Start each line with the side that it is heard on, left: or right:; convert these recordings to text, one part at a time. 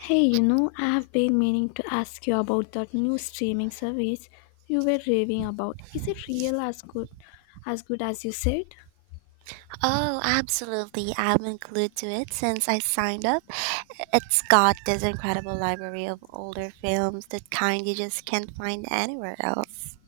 left: Hey, you know, I have been meaning to ask you about that new streaming service you were raving about. Is it real as good as good as you said?
right: Oh, absolutely. I've been glued to it since I signed up. It's got this incredible library of older films, the kind you just can't find anywhere else.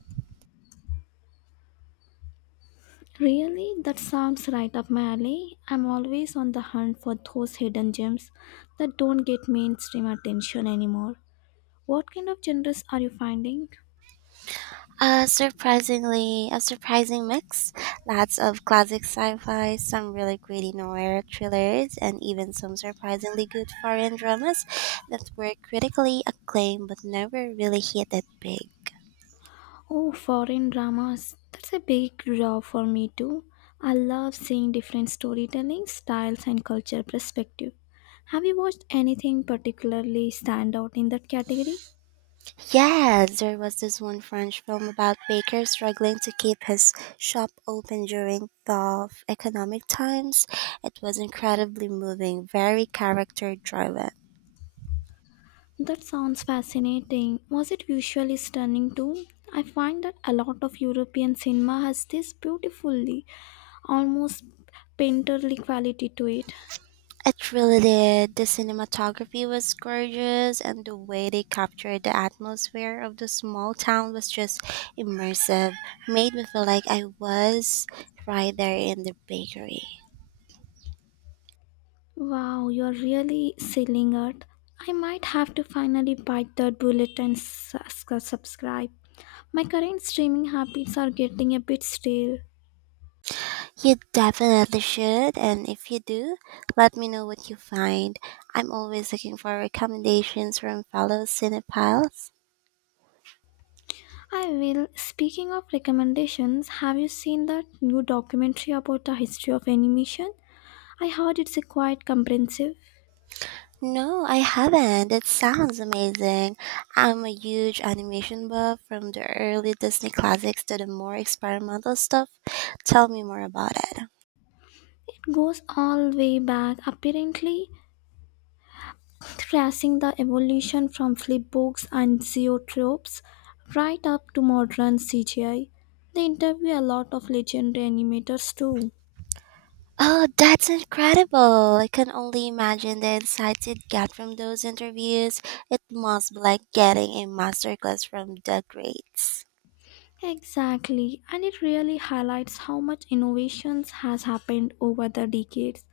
left: Really? That sounds right up my alley. I'm always on the hunt for those hidden gems that don't get mainstream attention anymore. What kind of genres are you finding?
right: A surprising mix. Lots of classic sci-fi, some really gritty noir thrillers, and even some surprisingly good foreign dramas that were critically acclaimed but never really hit it big.
left: Oh, foreign dramas. That's a big draw for me too. I love seeing different storytelling styles and culture perspective. Have you watched anything particularly stand out in that category?
right: Yes, there was this one French film about baker struggling to keep his shop open during tough economic times. It was incredibly moving, very character driven.
left: That sounds fascinating. Was it visually stunning too? I find that a lot of European cinema has this beautifully, almost painterly quality to it.
right: It really did. The cinematography was gorgeous, and the way they captured the atmosphere of the small town was just immersive. Made me feel like I was right there in the bakery.
left: Wow, you're really selling it. I might have to finally bite that bullet and subscribe. My current streaming habits are getting a bit stale.
right: You definitely should, and if you do, let me know what you find. I'm always looking for recommendations from fellow cinephiles.
left: I will. Speaking of recommendations, have you seen that new documentary about the history of animation? I heard it's a quite comprehensive.
right: No, I haven't. It sounds amazing. I'm a huge animation buff from the early Disney classics to the more experimental stuff. Tell me more about it.
left: It goes all way back, apparently tracing the evolution from flip books and zoetropes right up to modern CGI. They interview a lot of legendary animators too.
right: Oh, that's incredible. I can only imagine the insights you'd get from those interviews. It must be like getting a masterclass from the greats.
left: Exactly, and it really highlights how much innovations has happened over the decades.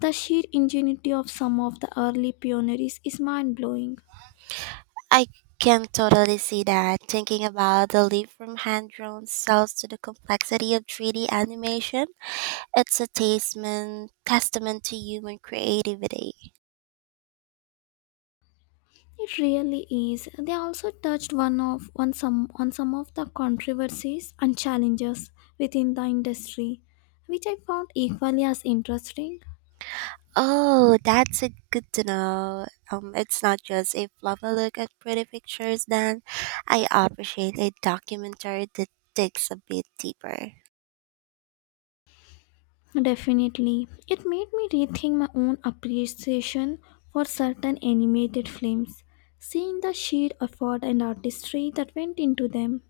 left: The sheer ingenuity of some of the early pioneers is mind-blowing.
right: I can totally see that. Thinking about the leap from hand drawn cells to the complexity of 3D animation, it's a testament to human creativity.
left: It really is. They also touched one of on some of the controversies and challenges within the industry, which I found equally as interesting.
right: Oh, that's a good to know. It's not just a fluffy look at pretty pictures, then. I appreciate a documentary that digs a bit deeper.
left: Definitely. It made me rethink my own appreciation for certain animated films, seeing the sheer effort and artistry that went into them.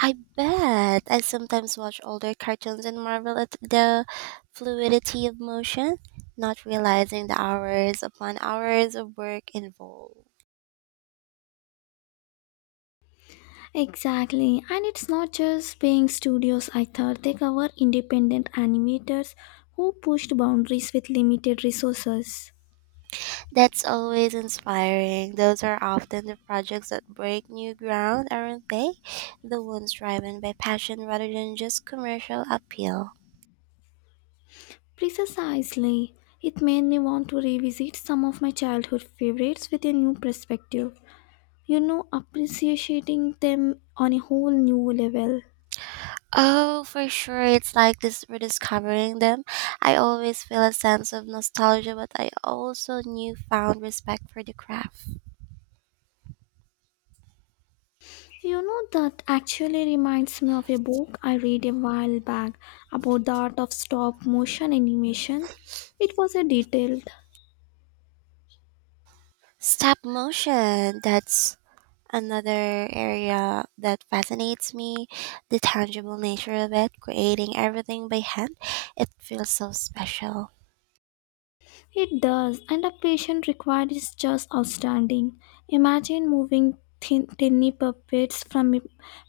right: I bet. I sometimes watch older cartoons and marvel at the fluidity of motion, not realizing the hours upon hours of work involved.
left: Exactly, and it's not just paying studios either, they cover independent animators who pushed boundaries with limited resources.
right: That's always inspiring. Those are often the projects that break new ground, aren't they? The ones driven by passion rather than just commercial appeal.
left: Precisely, it made me want to revisit some of my childhood favorites with a new perspective, you know, appreciating them on a whole new level.
right: Oh, for sure. It's like this rediscovering them. I always feel a sense of nostalgia, but I also newfound respect for the craft.
left: You know, that actually reminds me of a book I read a while back about the art of stop motion animation. It was a detailed,
right: Stop motion, that's another area that fascinates me. The tangible nature of it, creating everything by hand, it feels so special.
left: it does, and the patient required is just outstanding. Imagine moving thin, tiny puppets from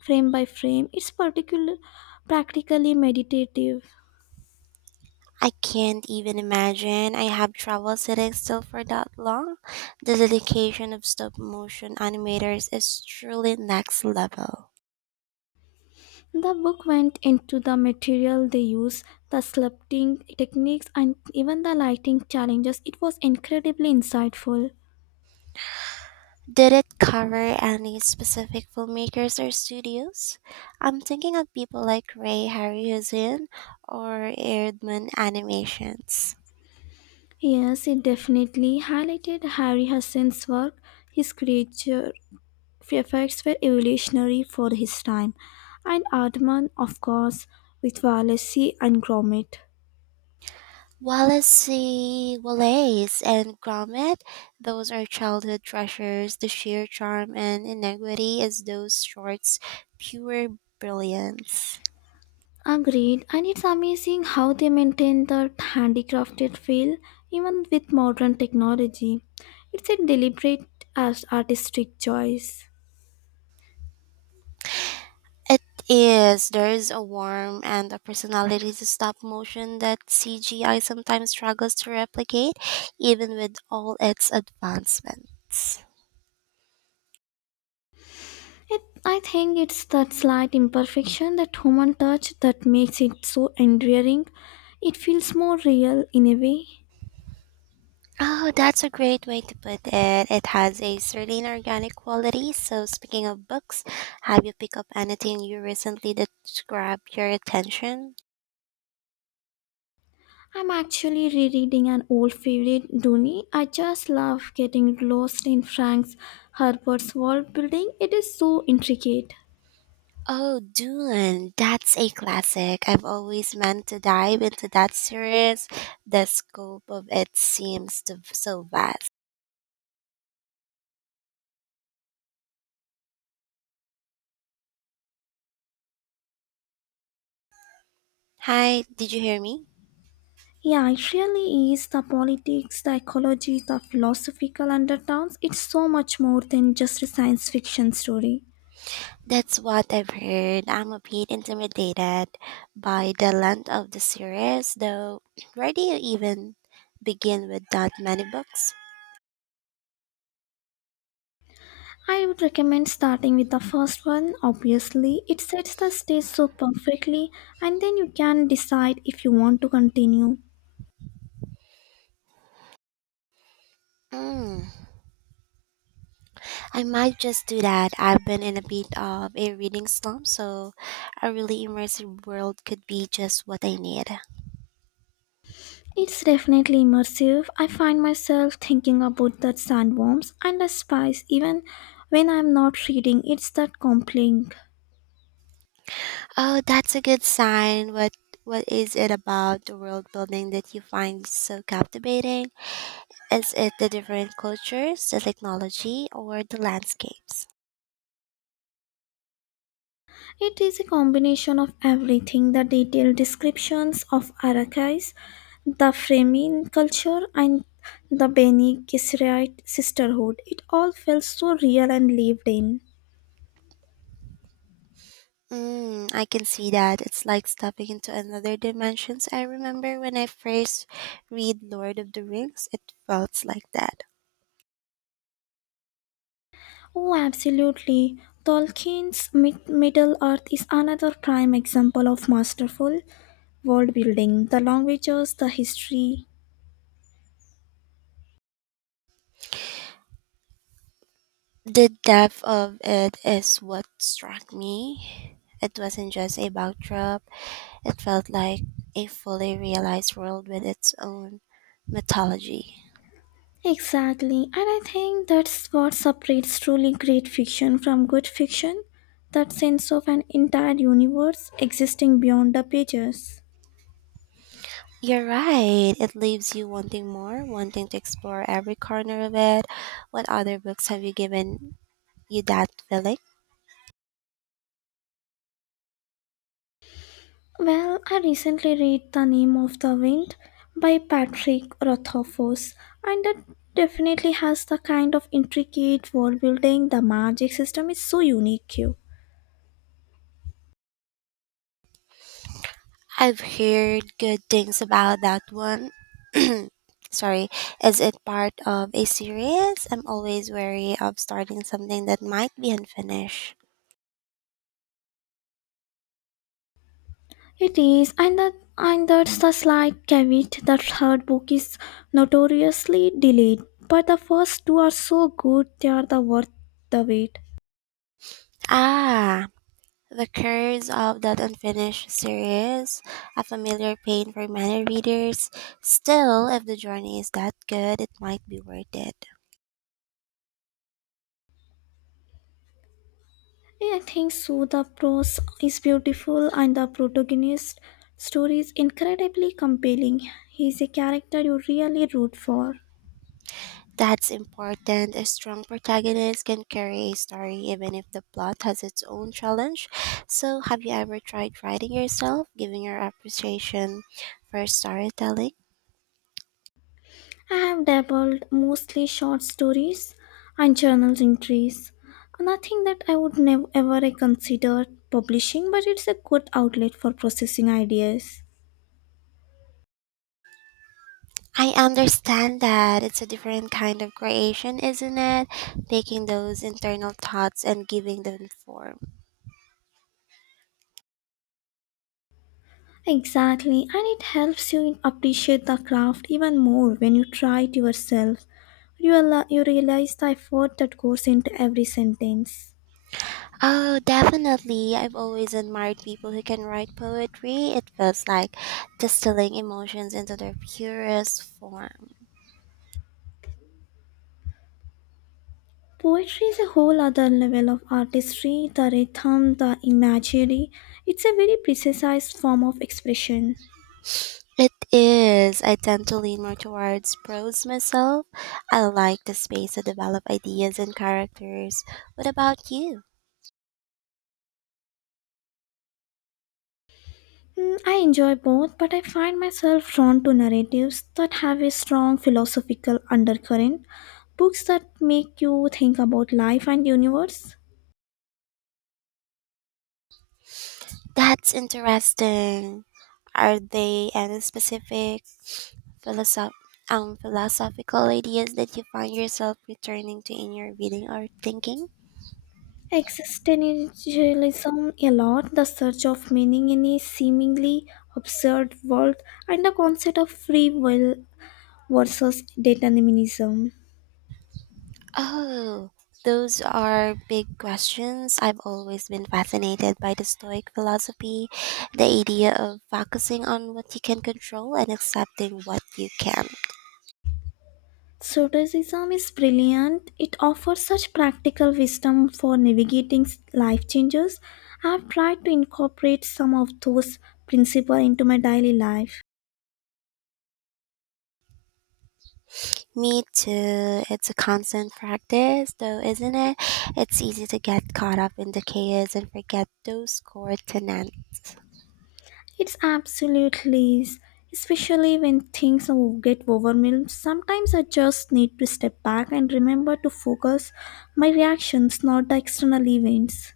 left: frame by frame. It's particular, practically meditative.
right: I can't even imagine I have trouble sitting still for that long. The dedication of stop motion animators is truly next level.
left: The book went into the material they use, the sculpting techniques, and even the lighting challenges. It was incredibly insightful.
right: Did it cover any specific filmmakers or studios? I'm thinking of people like Ray Harryhausen or Erdman Animations.
left: Yes, it definitely highlighted Harry Hassan's work. His creature effects were evolutionary for his time, and Aardman, of course, with Wallasey and Gromit.
right: Wallace and Gromit, those are childhood treasures. The sheer charm and inequity is those shorts pure brilliance.
left: Agreed, and it's amazing how they maintain that handicrafted feel even with modern technology. It's a deliberate as artistic choice.
right: It is. There is a warmth and a personality to stop motion that CGI sometimes struggles to replicate, even with all its advancements.
left: It, I think it's that slight imperfection, that human touch that makes it so endearing. It feels more real in a way.
right: Oh, that's a great way to put it. It has a certain organic quality. So, speaking of books, have you picked up anything you recently that grabbed your attention?
left: I'm actually rereading an old favorite, Dooney. I just love getting lost in Frank Herbert's world building. It is so intricate.
right: Oh, Dune. That's a classic. I've always meant to dive into that series. The scope of it seems to, so vast. Hi, did you hear me?
left: Yeah, it really is the politics, the ecology, the philosophical undertones. It's so much more than just a science fiction story.
right: That's what I've heard. I'm a bit intimidated by the length of the series, though. Where do you even begin with that many books?
left: I would recommend starting with the first one, obviously. It sets the stage so perfectly, and then you can decide if you want to continue.
right: Mm, I might just do that. I've been in a bit of a reading slump, so a really immersive world could be just what I need.
left: It's definitely immersive. I find myself thinking about the sandworms and the spice even when I'm not reading. It's that compelling.
right: Oh, that's a good sign. What is it about the world building that you find so captivating? Is it the different cultures, the technology, or the landscapes?
left: It is a combination of everything the detailed descriptions of Arachis, the framing culture, and the Bene Gesserit sisterhood. It all felt so real and lived in.
right: Mm, I can see that. It's like stepping into another dimensions. I remember when I first read Lord of the Rings, it felt like that.
left: Oh, absolutely. Tolkien's Middle Earth is another prime example of masterful world building. The languages, the history,
right: The depth of it is what struck me. It wasn't just a backdrop, it felt like a fully realized world with its own mythology.
left: exactly, and I think that's what separates truly great fiction from good fiction that sense of an entire universe existing beyond the pages.
right: You're right. It leaves you wanting more, wanting to explore every corner of it. What other books have you given you that feeling?
left: Well, I recently read The Name of the Wind by Patrick Rothfuss, and that definitely has the kind of intricate world building. The magic system is so unique here.
right: I've heard good things about that one. Sorry, is it part of a series? I'm always wary of starting something that might be unfinished.
left: It is, and that's the slight caveat. The third book is notoriously delayed, but the first two are so good they are the worth the wait.
right: Ah, the curse of that unfinished series, a familiar pain for many readers. Still, if the journey is that good, it might be worth it.
left: Yeah, I think so. The prose is beautiful, and the protagonist story is incredibly compelling. He is a character you really root for.
right: That's important. A strong protagonist can carry a story even if the plot has its own challenge. So, have you ever tried writing yourself, giving your appreciation for storytelling?
left: I have dabbled mostly short stories and journal entries. Nothing that I would never ever consider publishing, but it's a good outlet for processing ideas.
right: I understand that it's a different kind of creation, isn't it? Taking those internal thoughts and giving them form.
left: Exactly, and it helps you appreciate the craft even more when you try it yourself. You realize the effort that goes into every sentence.
right: Oh, definitely. I've always admired people who can write poetry. It feels like distilling emotions into their purest form.
left: Poetry is a whole other level of artistry, the rhythm, the imagery. It's a very precise form of expression.
right: It is. I tend to lean more towards prose myself. I like the space to develop ideas and characters. What about you?
left: Mm, I enjoy both, but I find myself drawn to narratives that have a strong philosophical undercurrent, books that make you think about life and universe.
right: That's interesting. Are they any specific philosoph- philosophical ideas that you find yourself returning to in your reading or thinking?
left: Existentialism a lot, the search of meaning in a seemingly absurd world, and the concept of free will versus determinism.
right: Oh, those are big questions. I've always been fascinated by the Stoic philosophy, the idea of focusing on what you can control and accepting what you can't.
left: Stoicism is brilliant. It offers such practical wisdom for navigating life changes. I've tried to incorporate some of those principles into my daily life.
right: Me too. It's a constant practice, though, isn't it? It's easy to get caught up in the chaos and forget those core tenets.
left: It's absolutely, is, especially when things get overwhelmed. Sometimes I just need to step back and remember to focus my reactions, not the external events.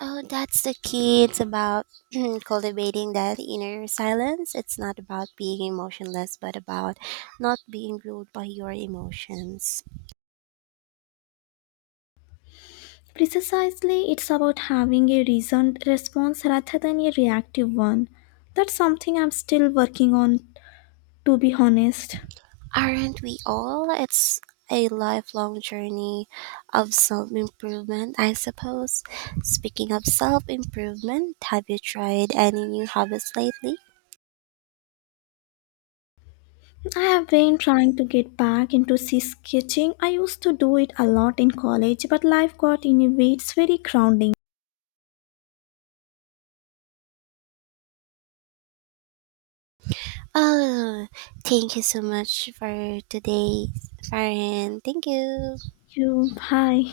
right: Oh, that's the key. It's about cultivating that inner silence. It's not about being emotionless, but about not being ruled by your emotions.
left: Precisely, it's about having a reasoned response rather than a reactive one. That's something I'm still working on, to be honest.
right: Aren't we all? It's a lifelong journey of self improvement, I suppose. Speaking of self improvement, have you tried any new hobbies lately?
left: I have been trying to get back into sea sketching. I used to do it a lot in college, but life got in a way it's very grounding.
right: Oh, thank you so much for today, Farhan. Thank you.
left: You, hi.